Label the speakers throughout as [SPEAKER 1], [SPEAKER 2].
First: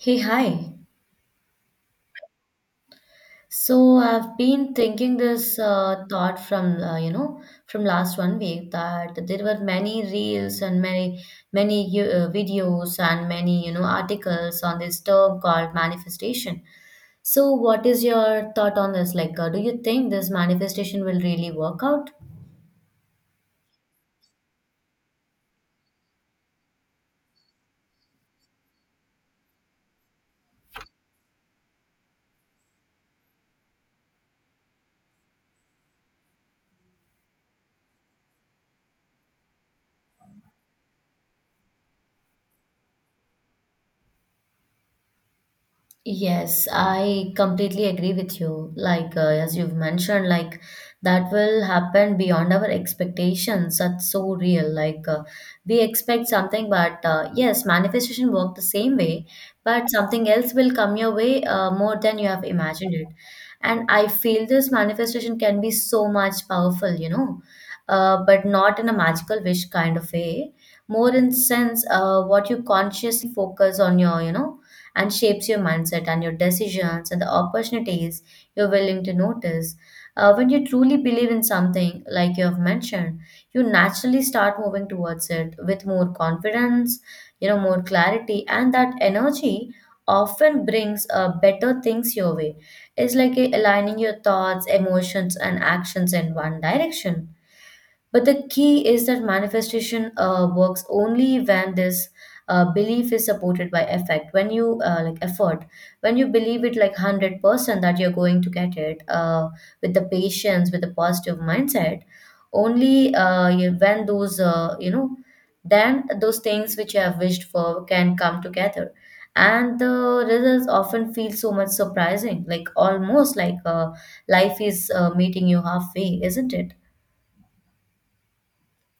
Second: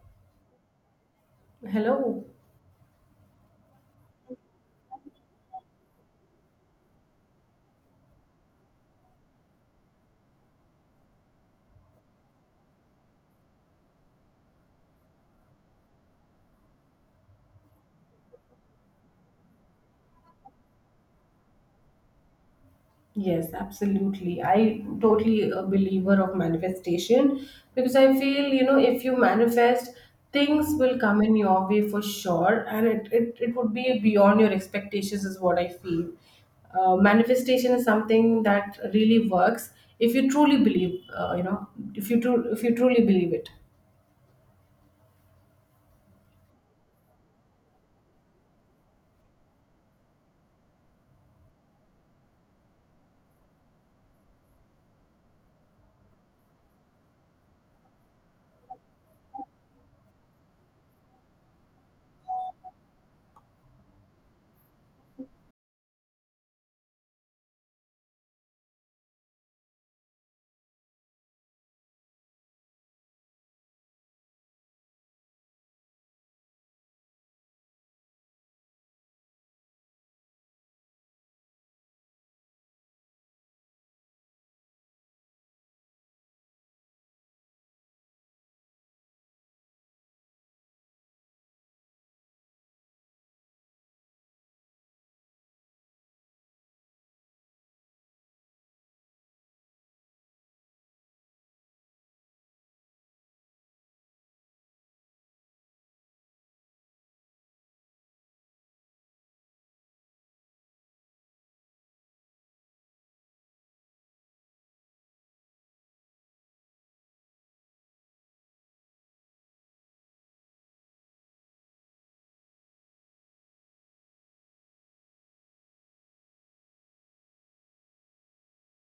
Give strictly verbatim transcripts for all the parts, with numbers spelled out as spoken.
[SPEAKER 1] Hey, hi.
[SPEAKER 2] Hello.
[SPEAKER 1] So I've been thinking this uh, thought from uh, you know from last one week that there were many reels and many many you- uh, videos and many you know articles on this term called manifestation. So what is your thought on this? Like, uh, do you think this manifestation will really work out?
[SPEAKER 2] Yes, absolutely. I totally a believer of manifestation because I feel, you know, if you manifest, things will come in your way for sure, and it it, it would be beyond your expectations is what I feel. Uh, manifestation is something that really works if you truly believe, uh, you know, if you tru- if you truly believe it.
[SPEAKER 1] Yes, I completely agree with you. Like, uh, as you've mentioned, like that will happen beyond our expectations. That's so real. Like, uh, we expect something, but uh, yes, manifestation work the same way, but something else will come your way uh, more than you have imagined it. And I feel this manifestation can be so much powerful, you know, uh, but not in a magical wish kind of way. More in sense, uh, what you consciously focus on your, you know and shapes your mindset and your decisions and the opportunities you're willing to notice. Uh, when you truly believe in something, like you have mentioned, you naturally start moving towards it with more confidence, you know, more clarity, and that energy often brings uh, better things your way. It's like uh, aligning your thoughts, emotions, and actions in one direction, but the key is that manifestation uh, works only when this uh, belief is supported by effect. When you uh, like effort, when you believe it like one hundred percent that you're going to get it, uh, with the patience, with the positive mindset, only uh, you- when those uh, you know, then those things which you have wished for can come together, and the results often feel so much surprising, like almost like uh, life is uh, meeting you halfway, isn't it?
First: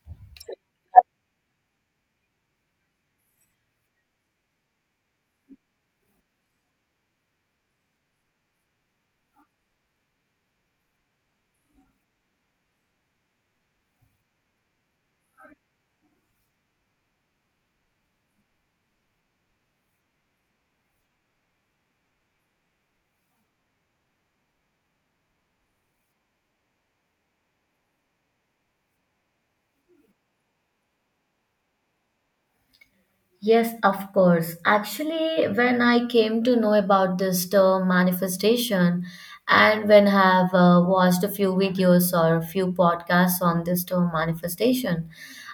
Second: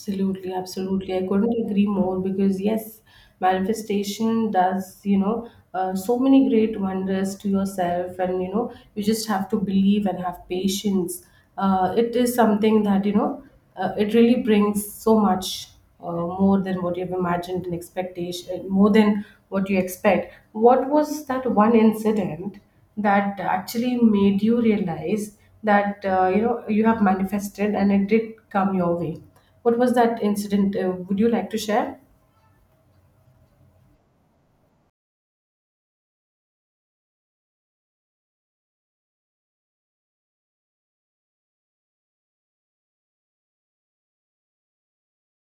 [SPEAKER 2] Absolutely, absolutely. I couldn't agree more because, yes, manifestation does, you know, uh, so many great wonders to yourself, and you know, you just have to believe and have patience. Uh, it is something that, you know, uh, it really brings so much uh, more than what you've imagined and expectation, uh, more than what you expect. What was that one incident that actually made you realize that, uh, you know, you have manifested and it did come your way? What was that incident? Uh, would you like to share?
[SPEAKER 1] Yes, of course. Actually, when I came to know about this term manifestation, and when I have uh, watched a few videos or a few podcasts on this term manifestation,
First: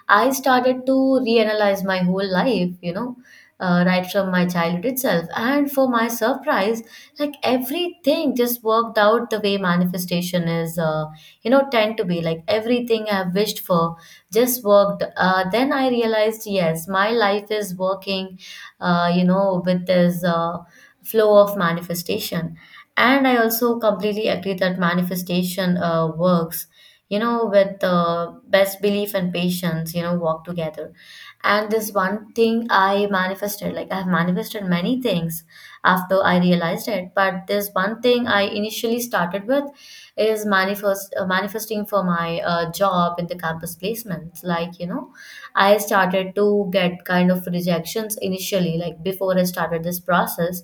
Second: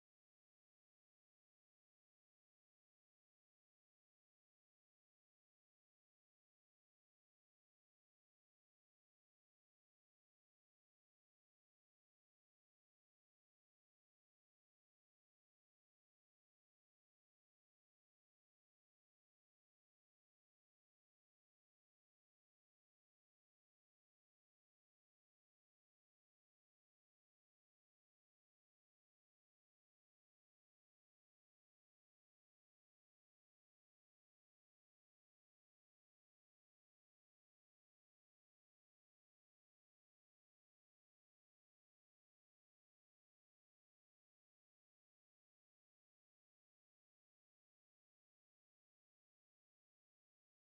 [SPEAKER 1] I started to reanalyze my whole life, you know, uh, right from my childhood itself. And for my surprise, like everything just worked out the way manifestation is, uh, you know, tend to be. Like everything I've wished for just worked. Uh, then i realized, yes, my life is working uh, you know with this uh, flow of manifestation. And i also completely agree that manifestation uh, works, you know with uh, best belief and patience, you know walk together. And this one thing i manifested, like i've manifested many things after i realized it, but this one thing i initially started with is manifest uh, manifesting for my uh, job in the campus placements. Like, you know i started to get kind of rejections initially, like before i started this process.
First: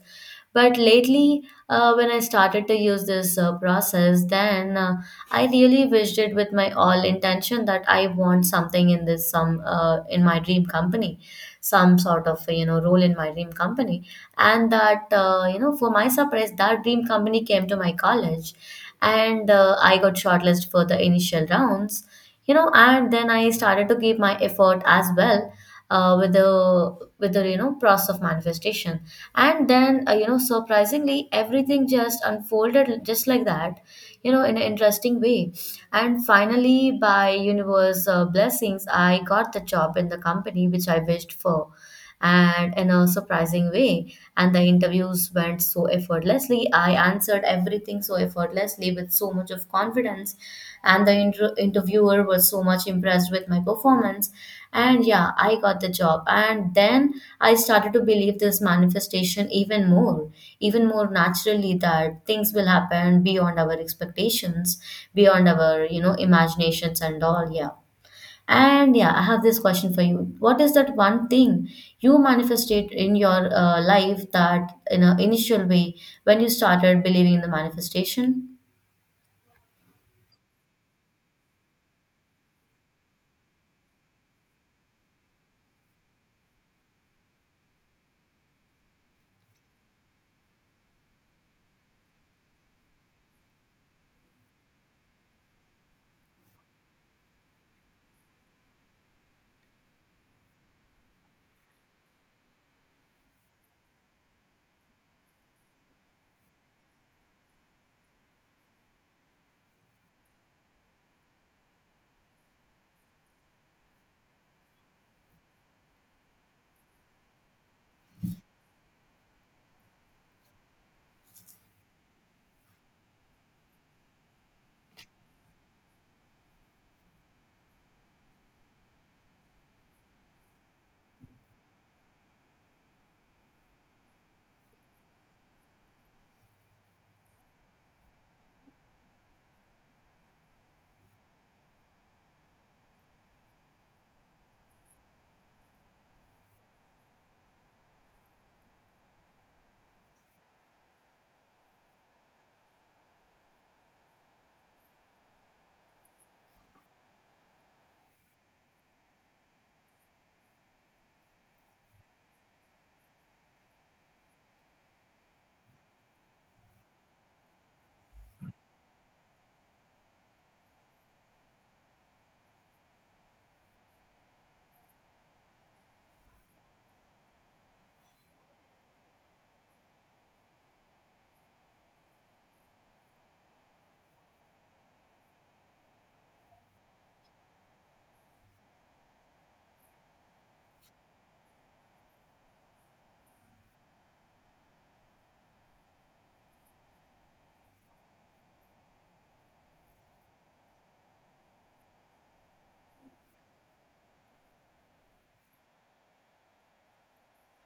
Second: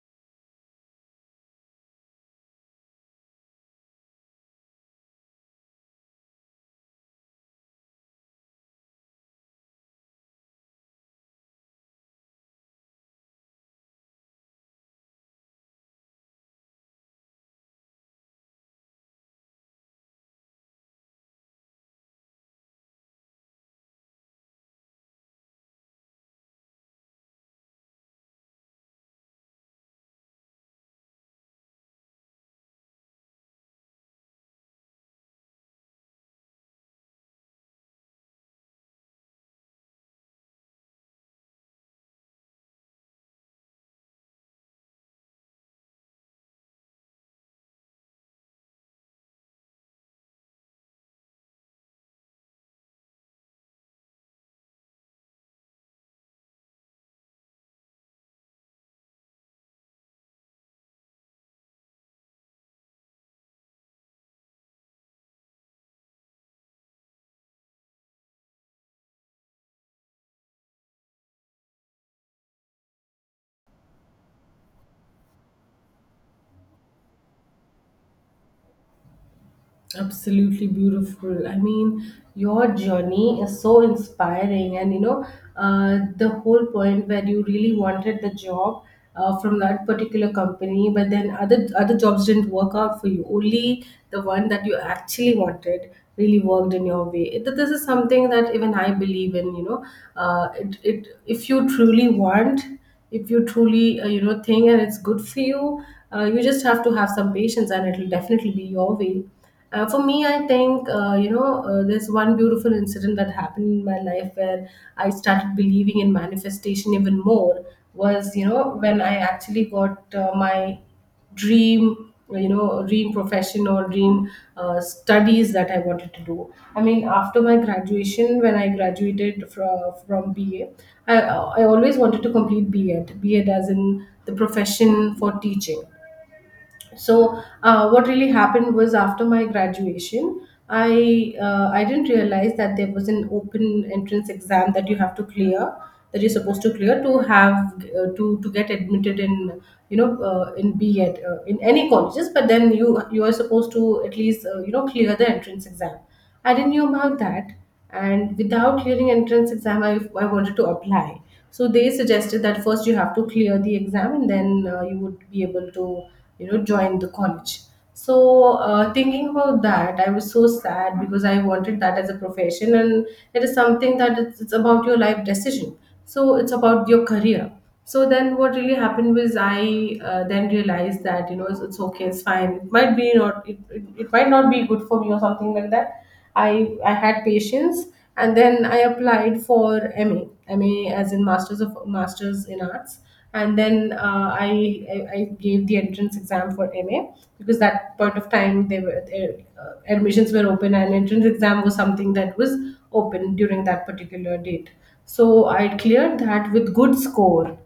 [SPEAKER 1] But lately uh, when i started to use this uh, process, then uh, i really wished it with my all intention that i want something in this some uh, in my dream company, some sort of you know role in my dream company. And that uh, you know for my surprise, that dream company came to my college, and uh, I got shortlisted for the initial rounds. You know, and then I started to give my effort as well uh, with the with the you know process of manifestation. And then uh, you know, surprisingly, everything just unfolded just like that. You know, in an interesting way. And finally, by universe uh, blessings, I got the job in the company which I wished for, and in a surprising way. And the interviews went so effortlessly. I answered everything so effortlessly with so much of confidence, and the inter- interviewer was so much impressed with my performance. And yeah, I got the job. And then I started to believe this manifestation even more, even more naturally, that things will happen beyond our expectations, beyond our, you know, imaginations and all. Yeah. And yeah, I have this question for you. What is that one thing you manifested in your uh, life that in an initial way when you started believing in the manifestation?
[SPEAKER 2] Absolutely beautiful. I mean, your journey is so inspiring, and you know, uh, the whole point where you really wanted the job uh, from that particular company, but then other other jobs didn't work out for you. Only the one that you actually wanted really worked in your way. It- This is something that even I believe in. You know, uh, it, it if you truly want, if you truly uh, you know think and it's good for you, uh, you just have to have some patience, and it'll definitely be your way. Uh, for me, I think, uh, you know, uh, there's one beautiful incident that happened in my life where I started believing in manifestation even more was, you know, when I actually got uh, my dream, you know, dream profession or dream uh, studies that I wanted to do. I mean, after my graduation, when I graduated from, from B A, I, I always wanted to complete B.Ed, B.Ed as in the profession for teaching. So uh, what really happened was, after my graduation, i uh, I didn't realize that there was an open entrance exam that you have to clear, that you're supposed to clear to have uh, to to get admitted in, you know, uh, in B at uh, in any colleges. But then you you are supposed to at least uh, you know clear the entrance exam. I didn't know about that, and without clearing entrance exam i, I wanted to apply. So they suggested that first you have to clear the exam, and then uh, you would be able to, you know, join the college. So uh, thinking about that, I was so sad because I wanted that as a profession, and it is something that it's, it's about your life decision, so it's about your career. So then what really happened was, I uh, then realized that, you know, it's, it's okay, it's fine, it might be not it, it, it might not be good for me or something like that. I I had patience, and then I applied for M A, M A as in Masters of Masters in Arts. And then uh, I, I I gave the entrance exam for M A, because that point of time they were they, uh, admissions were open and entrance exam was something that was open during that particular date. So I cleared that with good score.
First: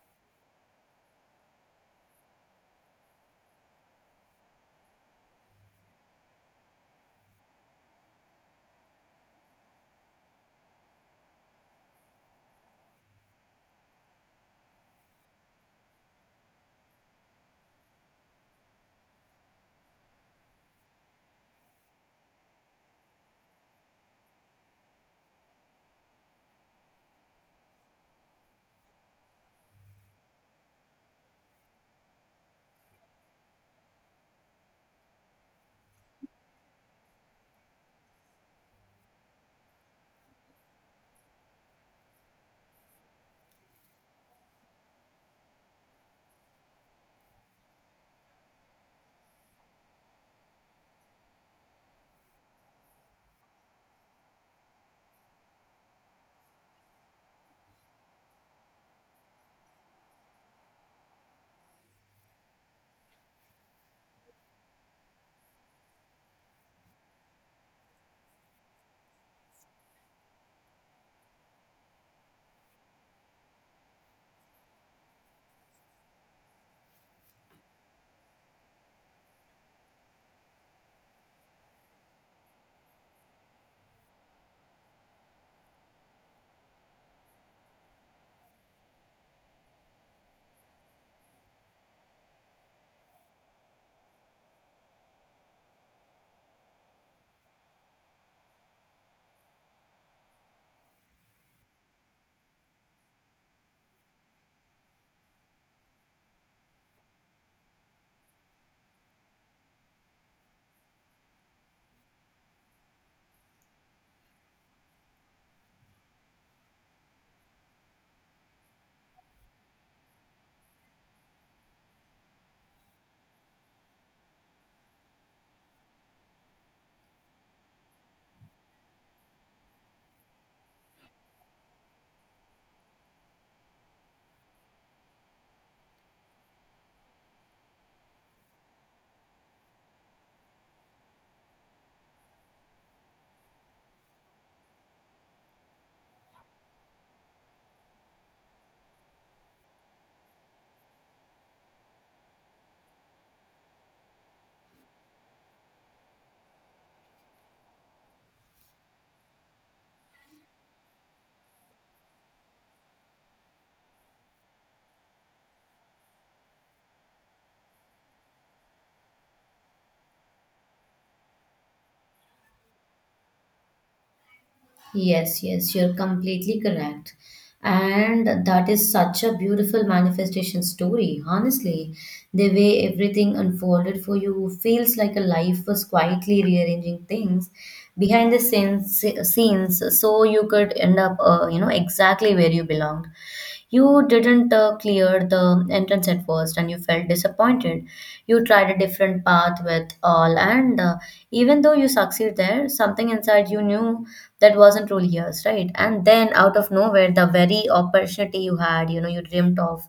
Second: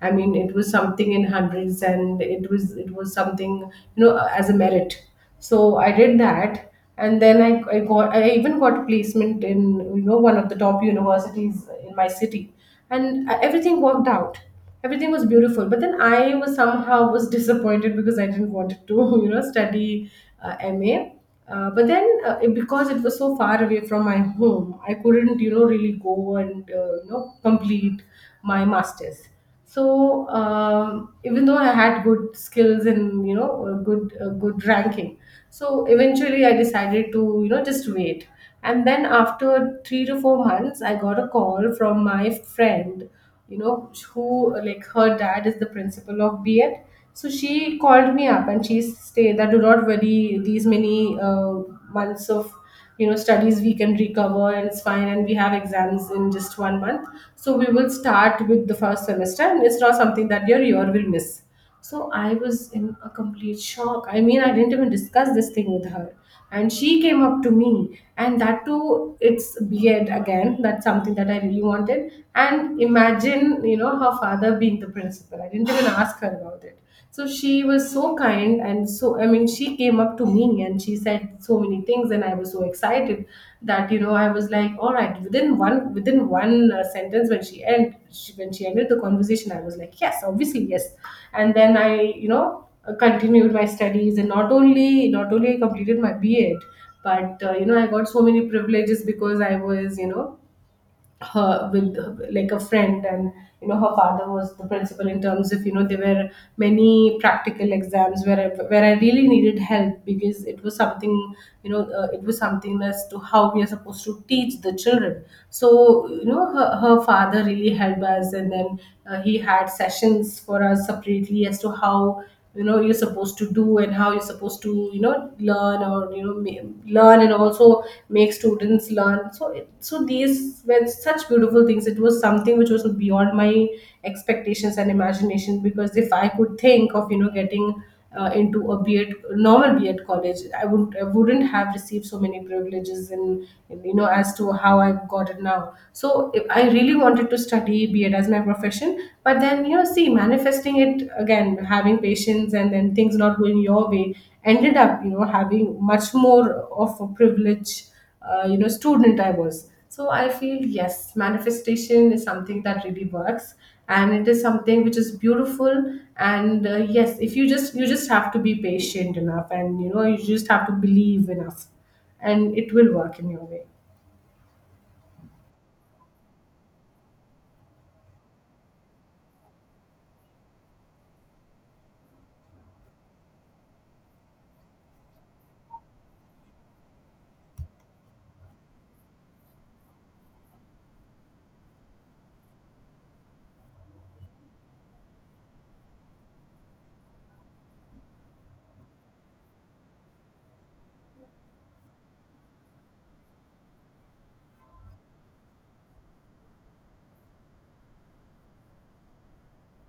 [SPEAKER 2] I mean, it was something in hundreds, and it was it was something, you know, as a merit. So I did that, and then I, I got I even got placement in, you know, one of the top universities in my city, and uh, everything worked out. Everything was beautiful, but then I was somehow was disappointed because I didn't want to you know study uh, M A. Uh, but then, uh, it- because it was so far away from my home, I couldn't, you know, really go and uh, you know complete my masters. So um, even though I had good skills and you know a good a good ranking, so eventually I decided to, you know, just wait. And then after three to four months I got a call from my friend, you know, who, like, her dad is the principal of B.Ed. So she called me up and she said that, do not worry, these many uh, months of, you know, studies we can recover, and it's fine, and we have exams in just one month, so we will start with the first semester, and it's not something that your year will miss. So I was in a complete shock. I mean, I didn't even discuss this thing with her, and she came up to me, and that too, it's beard again, that's something that I really wanted. And imagine, you know, her father being the principal, I didn't even ask her about about it. So she was so kind, and so, I mean, she came up to me and she said so many things, and I was so excited that, you know, I was like, all right, within one within one uh, sentence, when she end she, when she ended the conversation, I was like, yes, obviously yes. And then I, you know, uh, continued my studies, and not only not only I completed my B.Ed, but uh, you know, I got so many privileges because I was, you know, her with, like, a friend, and you know her father was the principal, in terms of, you know, there were many practical exams where I, where I really needed help because it was something, you know, uh, it was something as to how we are supposed to teach the children. So you know her, her father really helped us, and then uh, he had sessions for us separately as to how, you know, you're supposed to do, and how you're supposed to, you know, learn, or you know ma- learn and also make students learn. So it, so these were such beautiful things. It was something which was beyond my expectations and imagination, because if I could think of, you know, getting uh, into a B.Ed, normal B.Ed college, I would I wouldn't have received so many privileges in in, you know, as to how I got it now. So if I really wanted to study B.Ed as my profession, but then, you know, see manifesting it again, having patience, and then things not going your way ended up, you know, having much more of a privilege uh, you know student I was. So I feel yes, manifestation is something that really works, and it is something which is beautiful. And uh, yes, if you just, you just have to be patient enough, and you know, you just have to believe enough, and it will work in your way.
[SPEAKER 1] Yes, yes, you're completely correct. And that is such a beautiful manifestation story, honestly. The way everything unfolded for you feels like a life was quietly rearranging things behind the scenes, scenes so you could end up, uh, you know, exactly where you belonged. You didn't uh, clear the entrance at first, and you felt disappointed. You tried a different path with all, and uh, even though you succeed there, something inside you knew that wasn't truly yours, right? And then out of nowhere, the very opportunity you had, you know, you dreamt of,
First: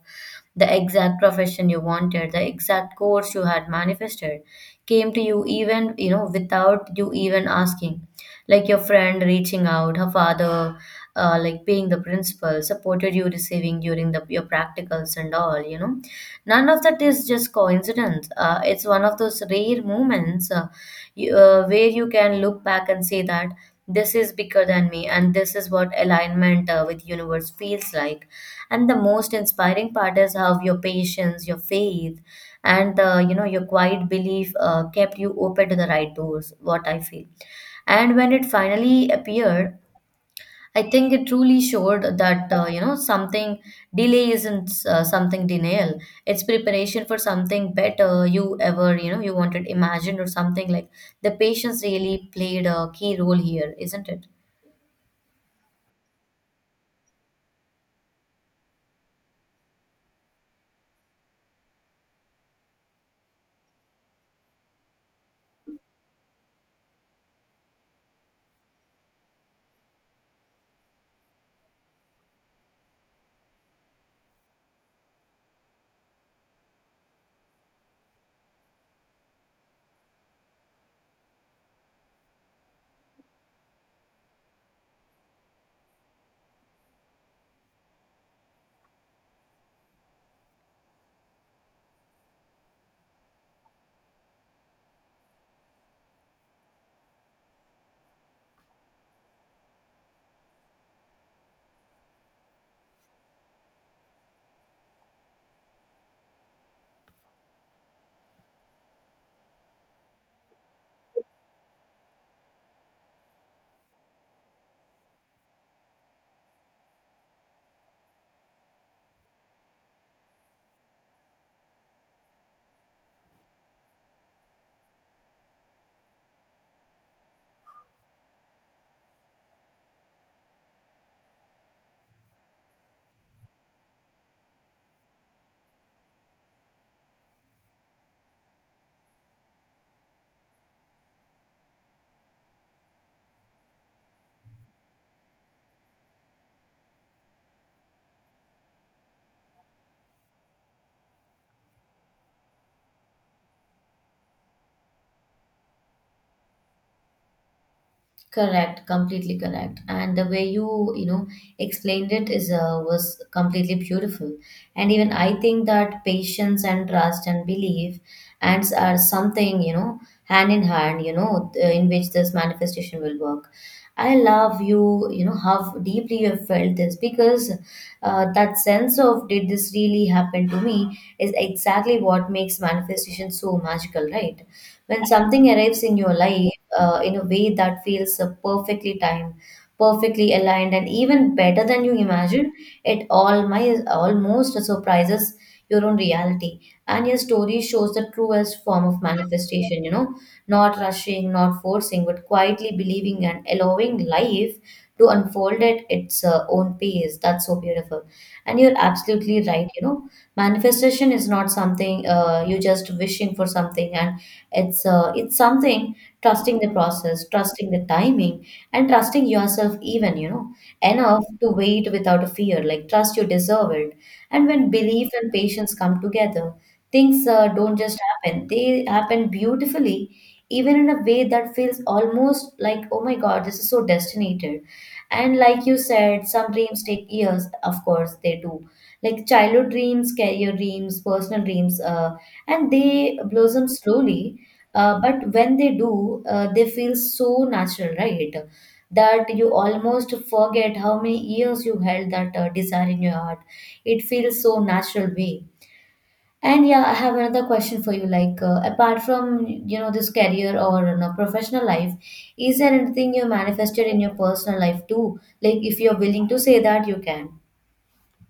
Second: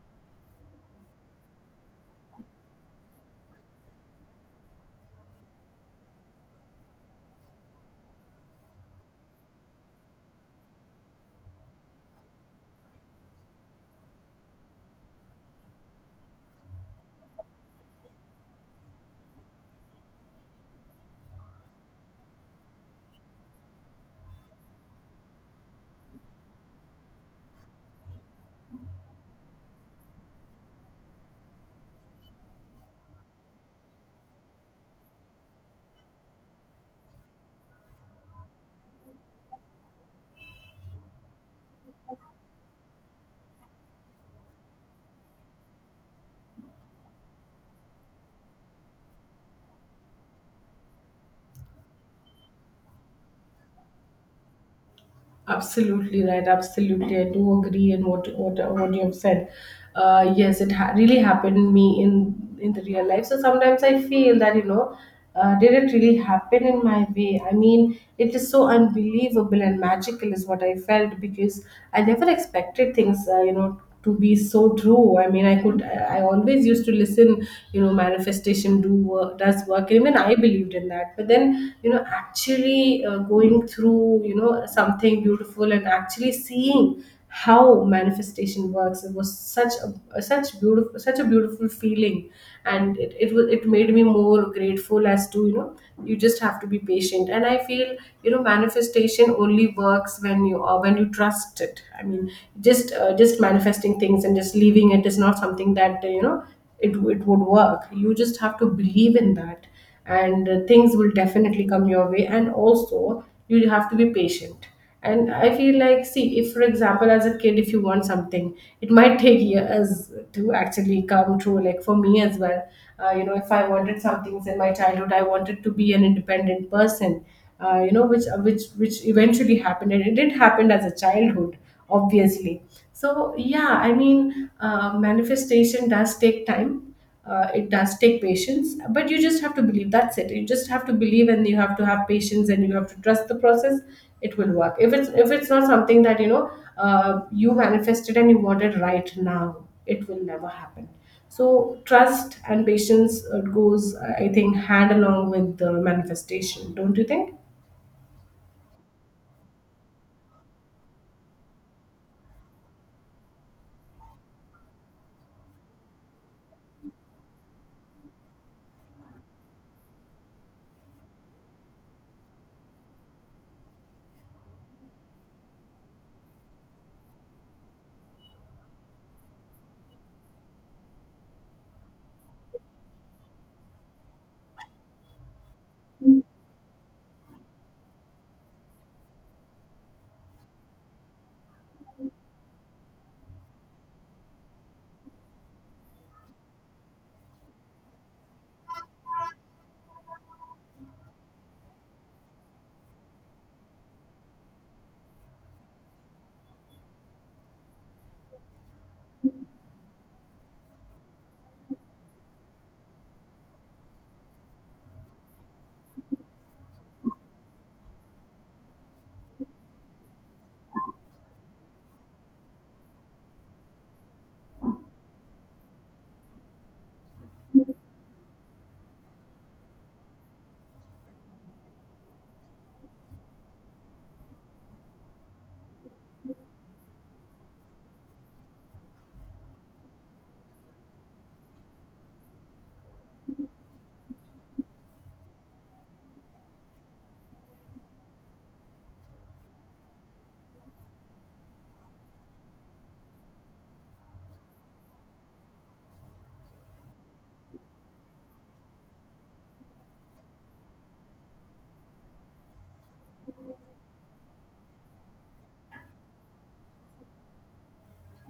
[SPEAKER 1] the exact profession you wanted, the exact course you had manifested came to you, even you know without you even asking, like your friend reaching out her father, uh, like paying the principal, supported you receiving during the your practicals and all, you know. None of that is just coincidence. Uh, it's one of those rare moments uh, you, uh, where you can look back and say that this is bigger than me, and this is what alignment uh, with universe feels like. And the most inspiring part is how your patience, your faith, and uh, you know your quiet belief uh, kept you open to the right doors, what i feel. And when it finally appeared, I think it truly showed that uh, you know something delay isn't uh, something denial. It's preparation for something better you ever you know you wanted imagined or something like. The patience really played a key role here, isn't it?
[SPEAKER 2] Absolutely right. Absolutely, I do agree in what what what you have said. Uh, yes, it ha- really happened me in in the real life. So sometimes I feel that, you know, uh, did it really happen in my way? I mean, it is so unbelievable and magical is what I felt, because I never expected things. Uh, you know, to be so true. I mean, I could I I always used to listen, you know, manifestation do work does work, and even I believed in that. But then, you know, actually uh, going through, you know, something beautiful and actually seeing how manifestation works, it was such a, such beautiful such a beautiful feeling. And it, it was, it made me more grateful as to, you know, you just have to be patient. And I feel, you know, manifestation only works when you are, when you trust it. It i mean just uh, just manifesting things and just leaving it is not something that, uh, you know, it, it would work. You just have to believe in that, and uh, things will definitely come your way. And also, you have to be patient. And I feel like, see, if, for example, as a kid, if you want something, it might take years to actually come true. Like for me as well, uh, you know, if I wanted something in my childhood, I wanted to be an independent person, uh, you know, which uh, which which eventually happened, and it did happen as a childhood, obviously. So yeah, I mean, uh, manifestation does take time. Uh, it does take patience, but you just have to believe. That's it. You just have to believe, and you have to have patience, and you have to trust the process. It will work. If it's, if it's not something that, you know, uh, you manifested and you want it right now, it will never happen. So trust and patience uh, goes, I think, hand along with the manifestation, don't you think?
[SPEAKER 1] Correct, completely correct. And the way you, you know, explained it is uh, was completely beautiful. And even I think that patience and trust and belief and s- are something, you know, hand in hand, you know, th- uh, in which this manifestation will work. I love you, you know, how deeply you have felt this, because uh, that sense of did this really happen to me is exactly what makes manifestation so magical, right? When something arrives in your life, uh, in a way that feels uh, perfectly timed, perfectly aligned, and even better than you imagine. It all my almost surprises your own reality. And your story shows the truest form of manifestation, you know, not rushing, not forcing, but quietly believing and allowing life to unfold at its uh, own pace. That's so beautiful. And you're absolutely right, you know, manifestation is not something uh, you just wishing for something, and it's uh, it's something trusting the process, trusting the timing, and trusting yourself even, you know, enough to wait without a fear. Like trust you deserve it. And when belief and patience come together, things uh, don't just happen. They happen beautifully, even in a way that feels almost like, oh my God, this is so destinated. And like you said, some dreams take years. Of course, they do. Like childhood dreams, career dreams, personal dreams, uh, and they blossom slowly, uh, but when they do, uh, they feel so natural, right, that you almost forget how many years you held that uh, desire in your heart. It feels so natural way. And yeah, i have another question for you. Like, uh, apart from you know this career or you know, professional life, is there anything you manifested in your personal life too? Like, if you're willing to say, that you can.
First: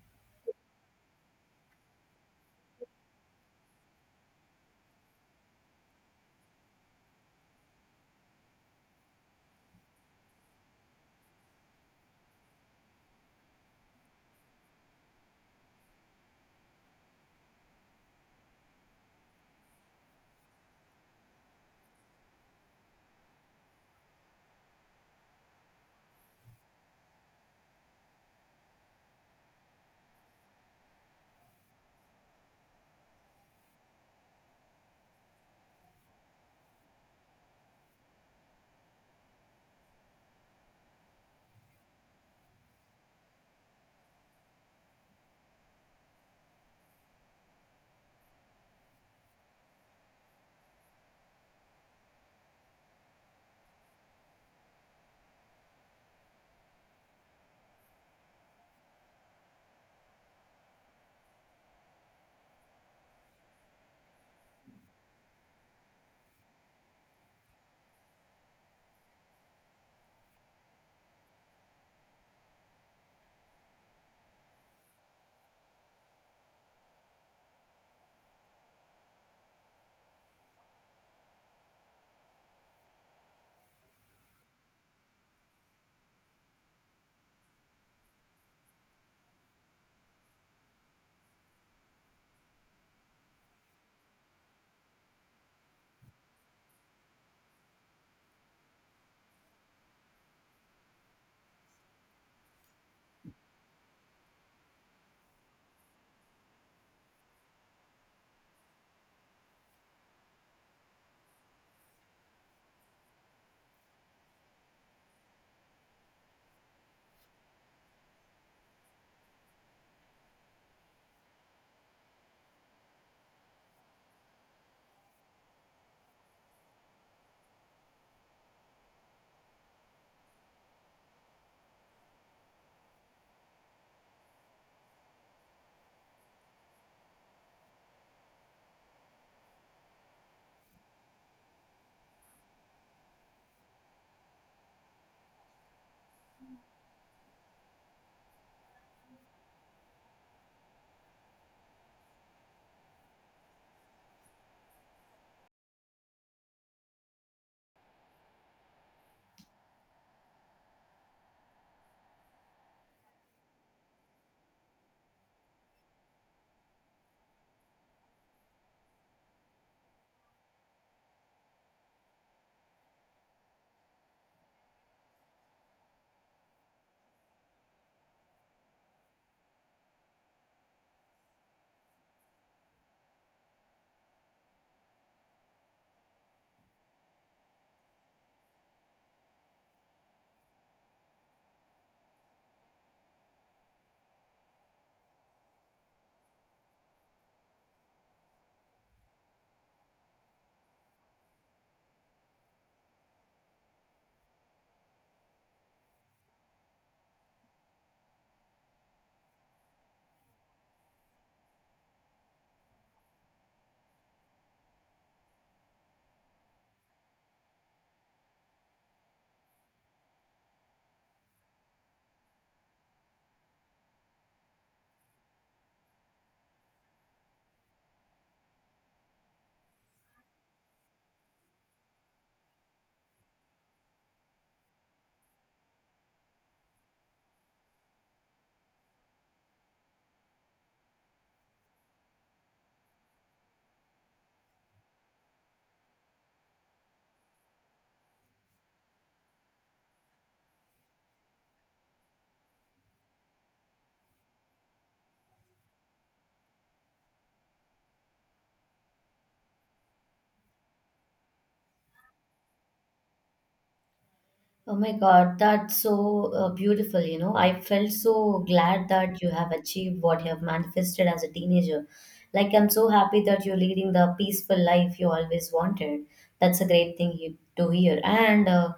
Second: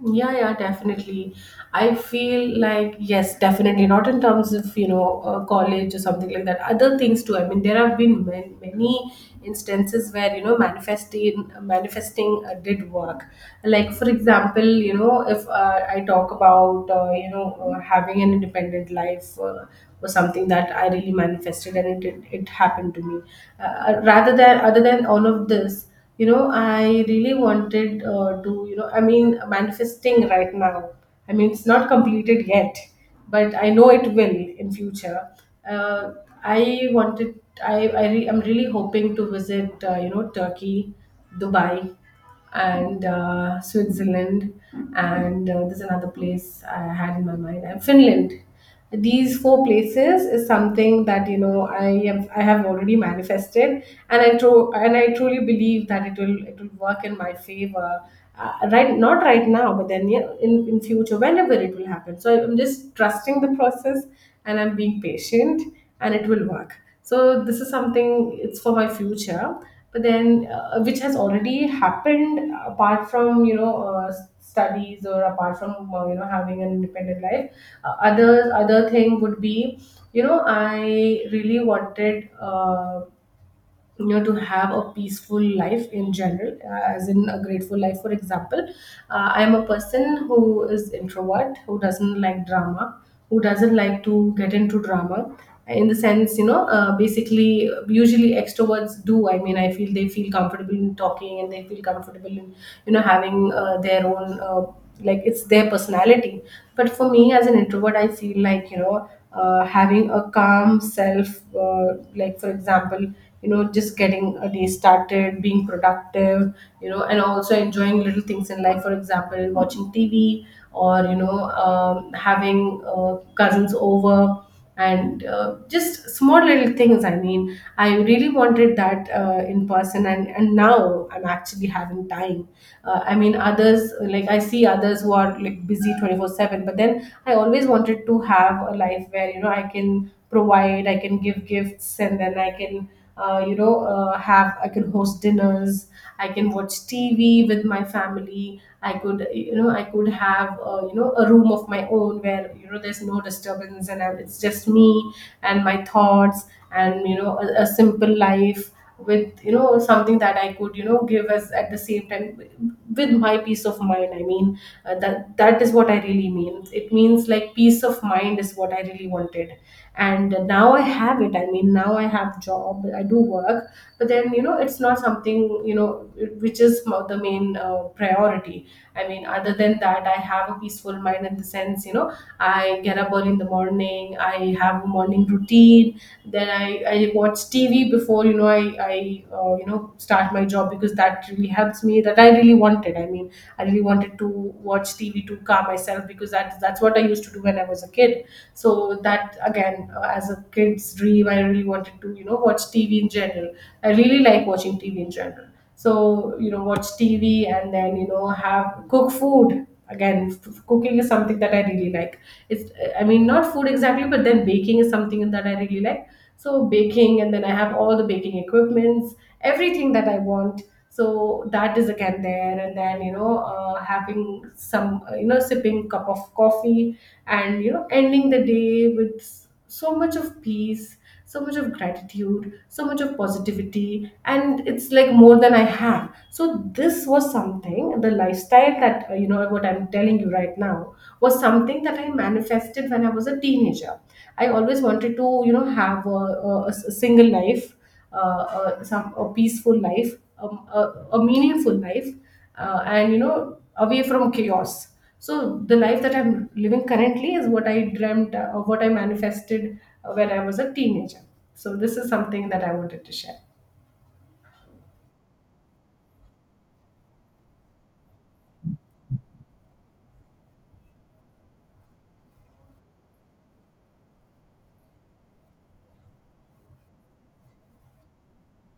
[SPEAKER 2] Yeah, yeah, definitely. I feel like, yes, definitely, not in terms of, you know, uh, college or something like that. Other things too. I mean, there have been man- many instances where, you know, manifesting, manifesting uh, did work. Like, for example, you know, if uh, I talk about, uh, you know, uh, having an independent life uh, was something that I really manifested and it, it, it happened to me. Uh, rather than, other than all of this, you know, I really wanted uh, to, you know, I mean, manifesting right now, I mean it's not completed yet, but I know it will in future. uh, I wanted, i i re- I'm really hoping to visit, uh, you know, Turkey, Dubai, and uh, Switzerland, and uh, there's another place I had in my mind, and Finland. These four places is something that, you know, I have I have already manifested, and I tro- and I truly believe that it will it will work in my favor. Uh, right, not right now, but then yeah, in in future, whenever it will happen. So I'm just trusting the process, and I'm being patient, and it will work. So this is something, it's for my future, but then uh, which has already happened apart from, you know, uh, studies, or apart from, uh, you know, having an independent life. Uh, other other thing would be, you know, I really wanted, uh, you know, to have a peaceful life in general, uh, as in a grateful life, for example. uh, I am a person who is introvert, who doesn't like drama, who doesn't like to get into drama, in the sense, you know, uh, basically usually extroverts do. I mean, I feel they feel comfortable in talking, and they feel comfortable in, you know, having uh, their own uh, like it's their personality. But for me as an introvert, I feel like, you know, uh, having a calm self, uh, like for example, you know, just getting a day started, being productive, you know, and also enjoying little things in life. For example, watching TV, or, you know, um, having uh, cousins over, and uh, just small little things. I mean, I really wanted that uh, in person, and and now I'm actually having time. uh, I mean, others, like I see others who are like busy twenty four seven, but then I always wanted to have a life where, you know, I can provide, I can give gifts, and then I can, uh, you know, uh, have I can host dinners. I can watch T V with my family. I could, you know, I could have, uh, you know, a room of my own where, you know, there's no disturbance, and I, it's just me and my thoughts, and, you know, a, a simple life, with, you know, something that I could, you know, give, as at the same time, with my peace of mind. I mean, uh, that that is what I really mean. It means like peace of mind is what I really wanted, and now I have it. I mean, now I have job, I do work, but then, you know, it's not something, you know, which is mo- the main uh, priority. I mean, other than that, I have a peaceful mind, in the sense, you know, I get up early in the morning, I have a morning routine, then i I watch TV before, you know, I I uh, you know, start my job, because that really helps me, that I really wanted. I mean, I really wanted to watch TV to calm myself, because that that's what I used to do when I was a kid. So that again, uh, as a kid's dream, I really wanted to, you know, watch TV in general. I really like watching TV in general. So, you know, watch TV, and then, you know, have, cook food. Again, f- cooking is something that I really like. It's, I mean, not food exactly, but then baking is something that I really like. So baking, and then I have all the baking equipments, everything that I want. So that is again there, and then, you know, uh, having some, uh, you know, sipping cup of coffee, and, you know, ending the day with s- so much of peace, so much of gratitude, so much of positivity, and it's like more than I have. So this was something, the lifestyle that, uh, you know, what I'm telling you right now, was something that I manifested when I was a teenager. I always wanted to, you know, have a, a- a s- a single life, uh, a, some a peaceful life, um, a, a meaningful life, uh, and, you know, away from chaos. So the life that I'm living currently is what I dreamt, uh, what I manifested uh, when I was a teenager. So this is something that I wanted to share.
[SPEAKER 1] Oh my God, that's so uh, beautiful. You know, I felt so glad that you have achieved what you have manifested as a teenager. Like, I'm so happy that you're leading the peaceful life you always wanted. That's a great thing you, to hear. And uh,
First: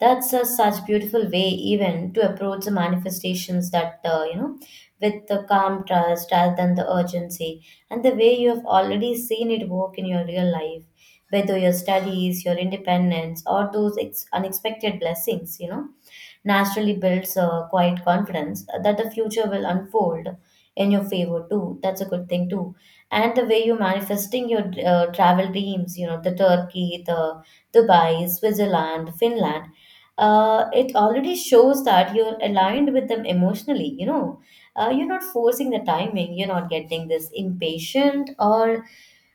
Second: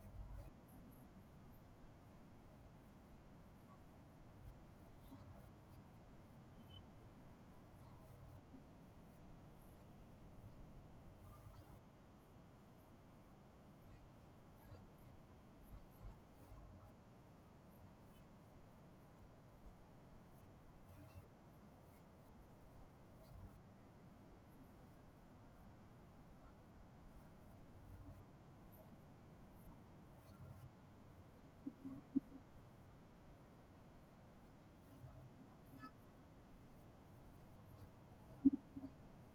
[SPEAKER 1] that's a, such beautiful way, even to approach the manifestations that, uh, you know, with the calm trust rather than the urgency. And the way you have already seen it work in your real life, whether your studies, your independence, or those ex- unexpected blessings, you know, naturally builds a quiet confidence that the future will unfold in your favor too. That's a good thing too. And the way you're manifesting your uh, travel dreams, you know, the Turkey, the Dubai, Switzerland, Finland, uh, it already shows that you're aligned with them emotionally. You know, uh, you're not forcing the timing. You're not getting this impatient or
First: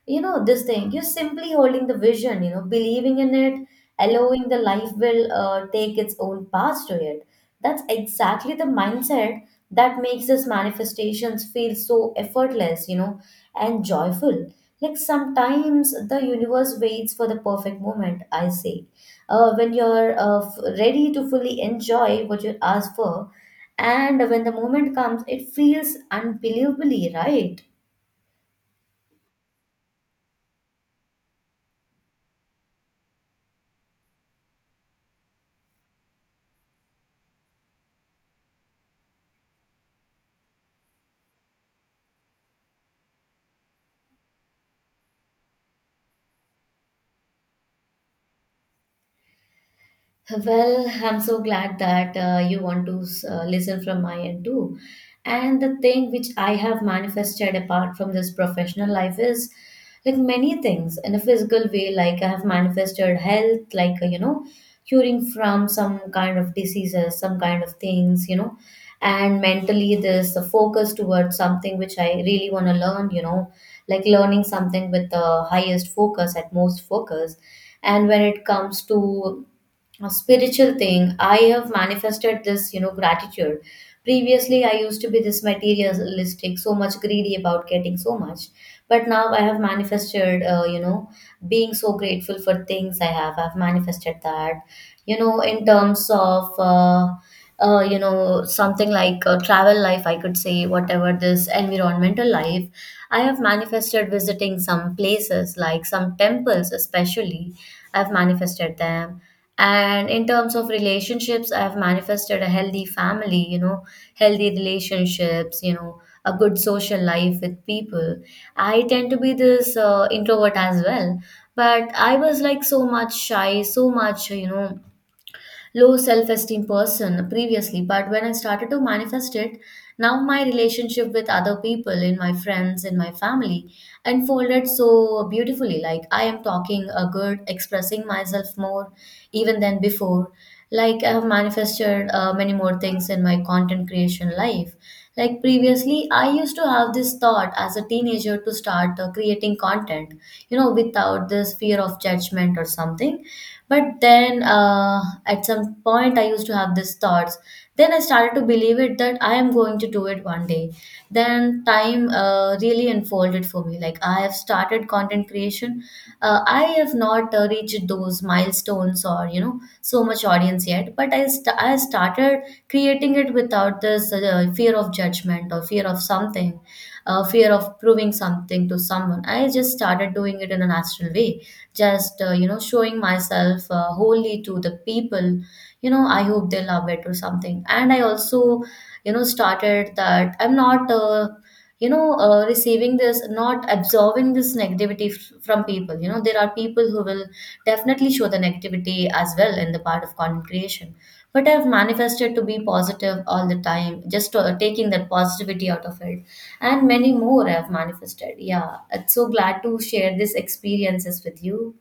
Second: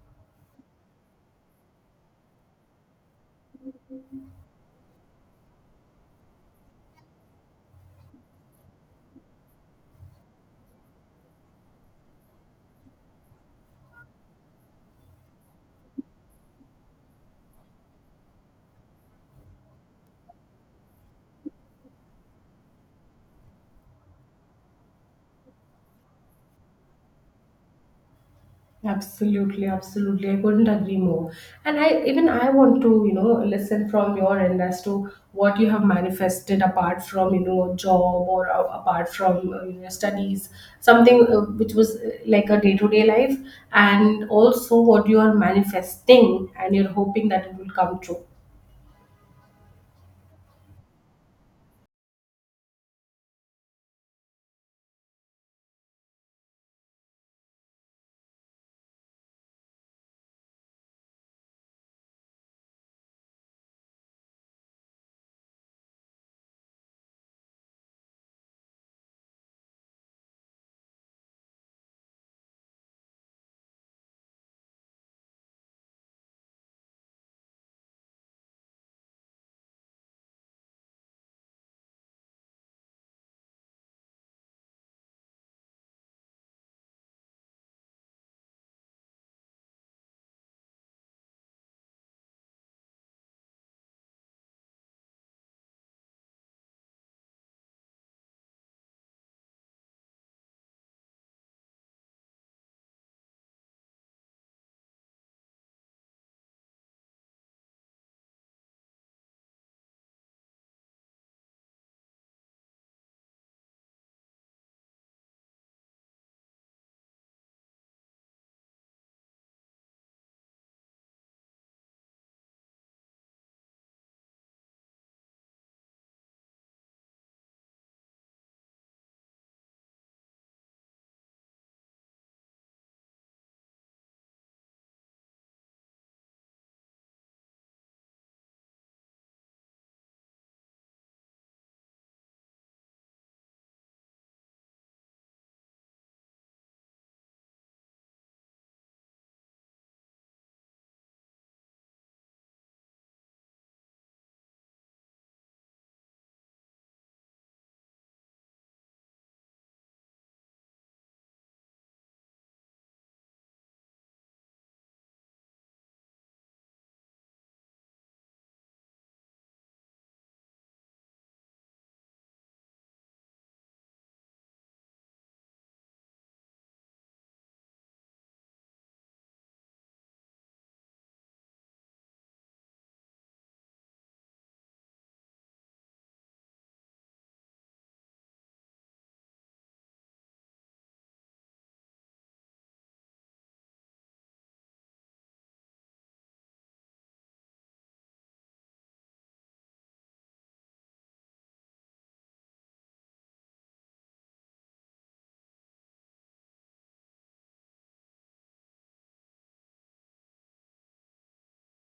[SPEAKER 1] you know this thing. You're simply holding the vision, you know believing in it, allowing the life will uh, take its own path to it. That's exactly the mindset that makes these manifestations feel so effortless, you know, and joyful. Like sometimes the universe waits for the perfect moment, I say. Uh, when you're uh, f- ready to fully enjoy what you ask for, and when the moment comes, it feels unbelievably right.
[SPEAKER 2] Absolutely, absolutely. I couldn't agree more. And I even I want to, you know, listen from your end as to what you have manifested apart from, you know, job, or uh, apart from, uh, you know, studies, something uh, which was uh, like a day-to-day life, and also what you are manifesting and you're hoping that it will come true.
[SPEAKER 1] Well, I'm so glad that uh, you want to uh, listen from my end too. And the thing which I have manifested apart from this professional life is like many things in a physical way. Like I have manifested health, like uh, you know, curing from some kind of diseases, some kind of things, you know, and mentally this focus towards something which I really want to learn, you know, like learning something with the highest focus, at most focus. And when it comes to a spiritual thing, I have manifested this you know gratitude Previously I used to be this materialistic, so much greedy about getting so much, but now I have manifested uh, you know being so grateful for things I have. I've manifested that. You know in terms of uh, uh, you know something like uh, travel life, I could say, whatever, this environmental life, I have manifested visiting some places, like some temples especially. I've manifested them. And in terms of relationships, I've manifested a healthy family you know healthy relationships you know a good social life with people. I tend to be this uh, introvert as well, but I was like so much shy, so much, you know low self esteem person previously. But when I started to manifest it, now my relationship with other people, in my friends, in my family, unfolded so beautifully. Like, I am talking a good, expressing myself more even than before. Like, I have manifested uh, many more things in my content creation life. Like previously, I used to have this thought as a teenager to start uh, creating content, you know, without this fear of judgment or something. But then uh, at some point, I used to have these thoughts. Then I started to believe it, that I am going to do it one day. Then time uh, really unfolded for me. Like, I have started content creation. Uh, I have not uh, reached those milestones or, you know, so much audience yet. But I, st- I started creating it without this uh, fear of judgment or fear of something, uh, fear of proving something to someone. I just started doing it in a natural way, just uh, you know showing myself uh, wholly to the people. You know, I hope they love it or something. And I also, you know, started that I'm not uh, you know uh, receiving this, not absorbing this negativity f- from people. You know, there are people who will definitely show the negativity as well in the part of content creation, but I've manifested to be positive all the time, just uh, taking that positivity out of it. And many more I've manifested. Yeah, I'm so glad to share these experiences with you.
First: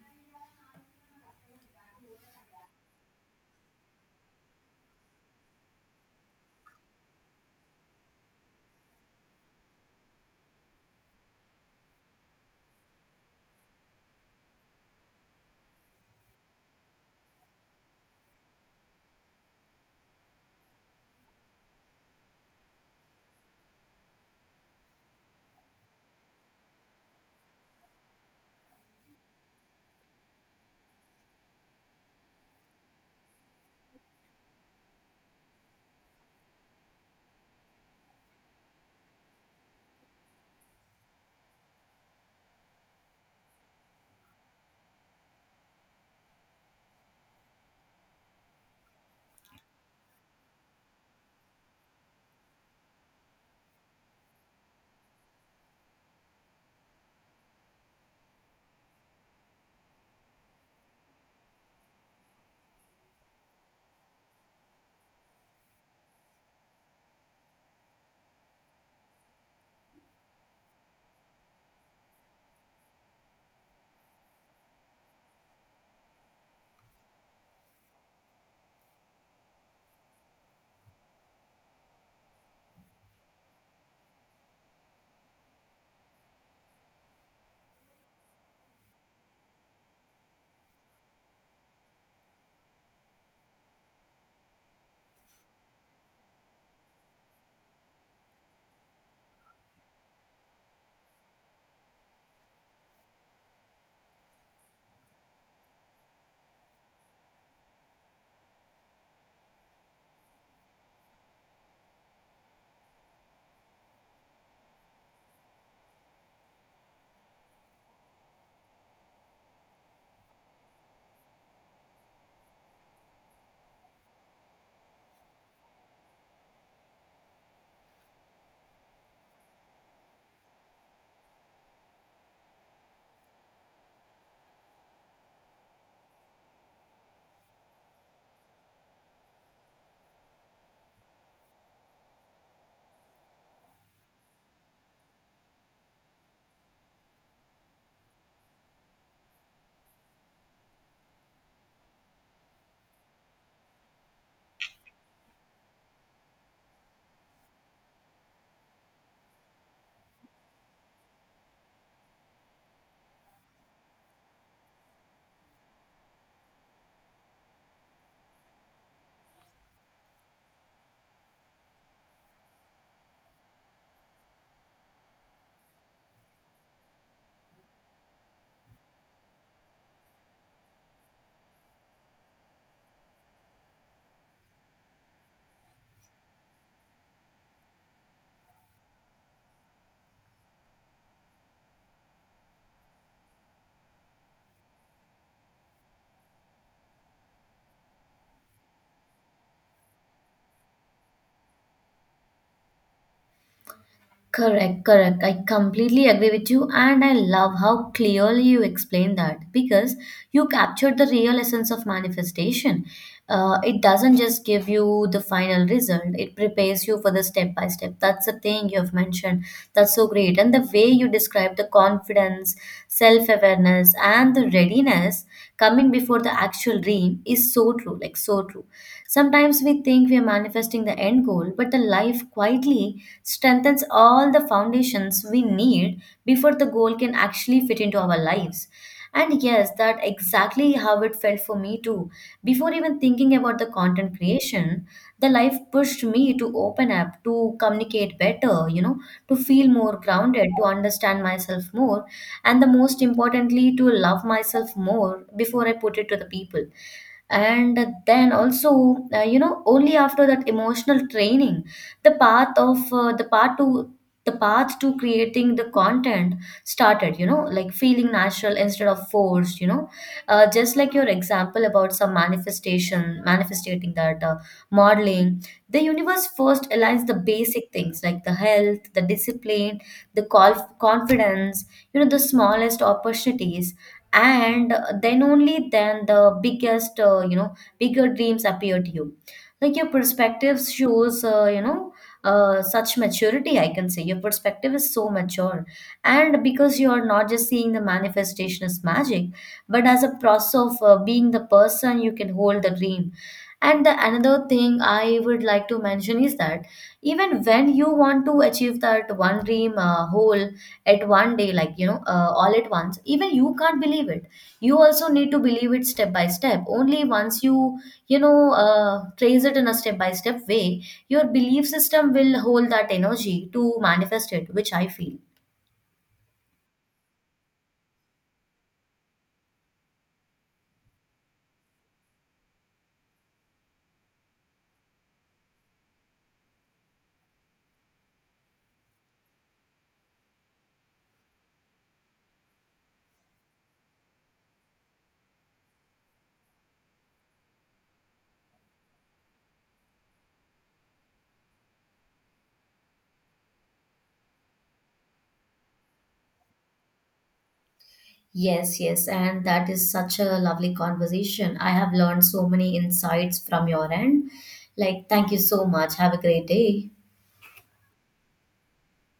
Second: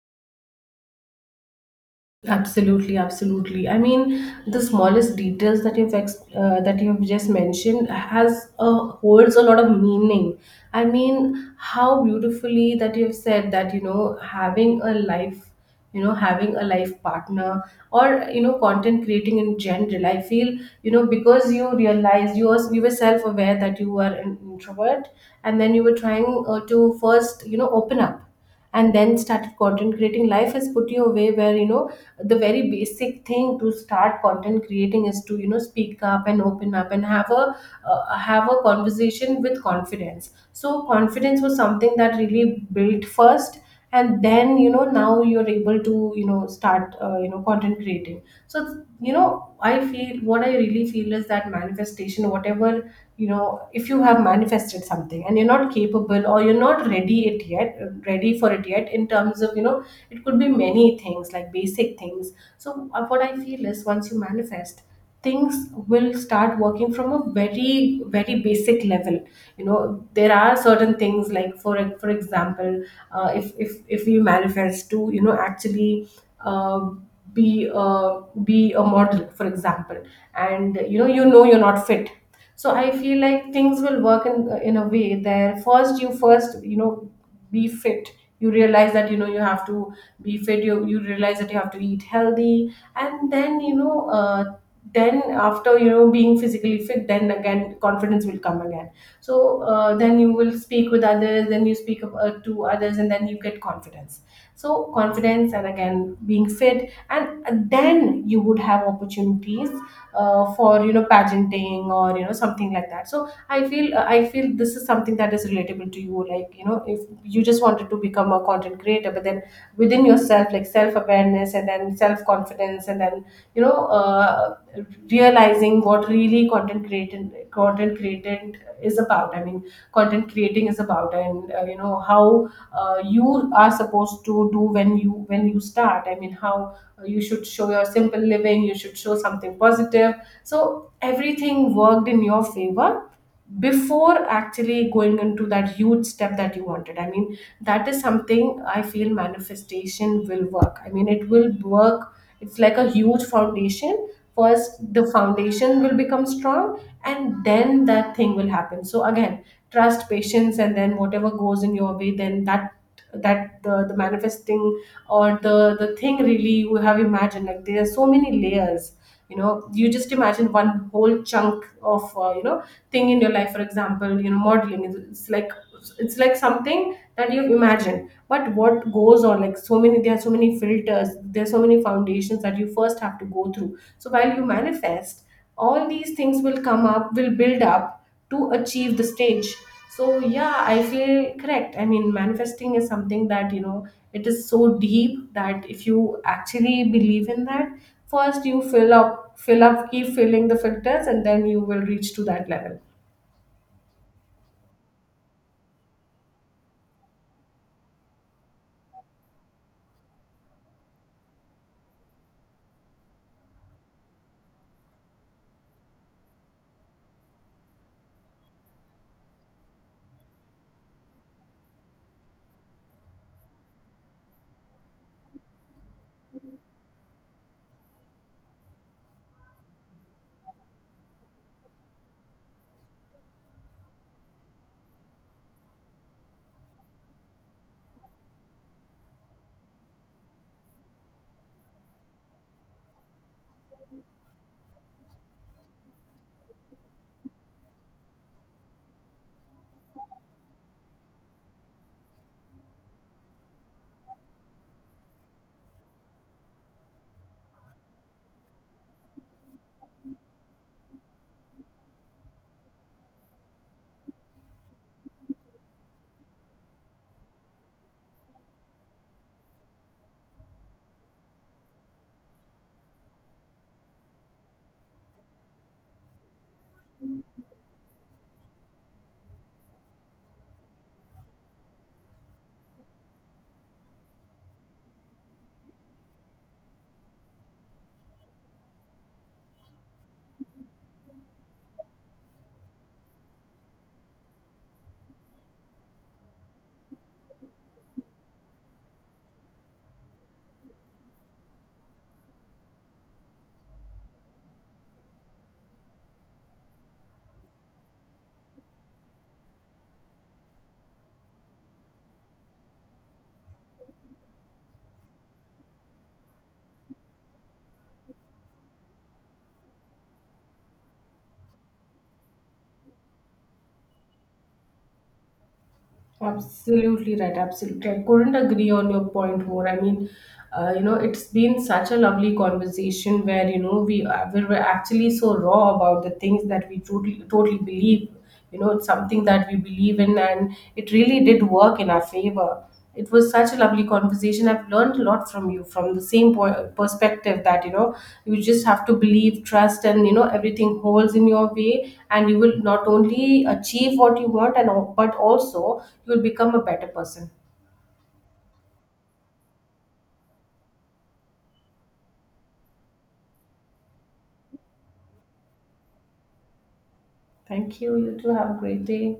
[SPEAKER 2] Absolutely, absolutely. I mean, the smallest details that you've ex- uh, that you've just mentioned has a, holds a lot of meaning. I mean, how beautifully that you've said that, you know, having a life, you know, having a life partner, or, you know, content creating in general. I feel, you know, because you realize you was you were self aware that you were an introvert, and then you were trying, uh, to first, you know, open up, and then started content creating. Life has put you away where, you know, the very basic thing to start content creating is to, you know, speak up and open up and have a, uh, have a conversation with confidence. So confidence was something that really built first, and then, you know, now you're able to, you know, start, uh, you know, content creating. So, you know, I feel, what I really feel is that, manifestation, whatever, you know, if you have manifested something and you're not capable or you're not ready it yet ready for it yet, in terms of, you know, it could be many things, like basic things. So uh, what I feel is, once you manifest, things will start working from a very, very basic level. You know, there are certain things, like, for for example, uh, if if if we manifest to, you know, actually, uh, be uh, be a model, for example, and, you know, you know, you're not fit. So I feel like things will work in in a way there. First you first, you know, be fit. You realize that, you know, you have to be fit. You, you realize that you have to eat healthy, and then, you know, uh, then after, you know, being physically fit, then again confidence will come again. So uh, then you will speak with others, then you speak of- uh, to others, and then you get confidence. So confidence and again being fit, and uh, then you would have opportunities, uh, for, you know, pageanting or, you know, something like that. So I feel, uh, I feel, this is something that is relatable to you, like, you know, if you just wanted to become a content creator, but then within yourself, like self awareness, and then self confidence, and then, you know, uh, realizing what really content creating content creating is about. I mean, content creating is about and uh, you know, how, uh, you are supposed to do when you when you start. I mean, how, uh, you should show your simple living, you should show something positive. So everything worked in your favor before actually going into that huge step that you wanted. I mean, that is something, I feel manifestation will work. I mean, it will work. It's like a huge foundation. First, the foundation will become strong, and then that thing will happen. So again, trust, patience, and then whatever goes in your way, then that, that the, the manifesting, or the the thing really you have imagined. Like, there are so many layers, you know, you just imagine one whole chunk of, uh, you know, thing in your life. For example, you know, modeling is- it's like, it's like something that you've imagined, but what goes on, like so many, there are so many filters, there's so many foundations that you first have to go through. So while you manifest, all these things will come up, will build up to achieve the stage. So yeah, I feel correct. I mean, manifesting is something that, you know, it is so deep that if you actually believe in that, first you fill up, fill up, keep filling the filters, and then you will reach to that level.
[SPEAKER 1] Correct, correct. I completely agree with you, and I love how clearly you explain that, because you captured the real essence of manifestation. Uh, it doesn't just give you the final result, it prepares you for the step by step. That's the thing you have mentioned. That's so great. And the way you describe the confidence, self awareness, and the readiness coming before the actual dream is so true, like so true. Sometimes we think we are manifesting the end goal, but the life quietly strengthens all the foundations we need before the goal can actually fit into our lives. And yes, that exactly how it felt for me too. Before even thinking about the content creation, the life pushed me to open up, to communicate better, you know, to feel more grounded, to understand myself more, and the most importantly, to love myself more before I put it to the people. And then also, uh, you know only after that emotional training, the path of uh, the path to the path to creating the content started, you know, like feeling natural instead of forced. You know, uh, just like your example about some manifestation manifesting that uh, modeling, the universe first aligns the basic things, like the health, the discipline, the call confidence, you know, the smallest opportunities, and then only then the biggest, uh, you know bigger dreams appear to you. Like, your perspective shows, uh, you know uh, such maturity, I can say, your perspective is so mature, and because you are not just seeing the manifestation as magic, but as a process of uh, being the person you can hold the dream. And the another thing I would like to mention is that even when you want to achieve that one dream uh, whole at one day, like, you know, uh, all at once, even you can't believe it, you also need to believe it step by step. Only once you, you know uh, trace it in a step by step way, your belief system will hold that energy to manifest it, which I feel.
[SPEAKER 2] Absolutely right. Absolutely. I couldn't agree on your point more. I mean, uh, you know, it's been such a lovely conversation where, you know, we, uh, we were actually so raw about the things that we totally, totally believe. You know, it's something that we believe in, and it really did work in our favor. It was such a lovely conversation. I've learned a lot from you, from the same po- perspective, that, you know, you just have to believe, trust, and, you know, everything holds in your way, and you will not only achieve what you want, and al- but also you will become a better person.
[SPEAKER 1] Yes, yes, and that is such a lovely conversation. I have learned so many insights from your end. Like, thank you so much. Have a great day.
[SPEAKER 2] Thank you. You too. Have a great day.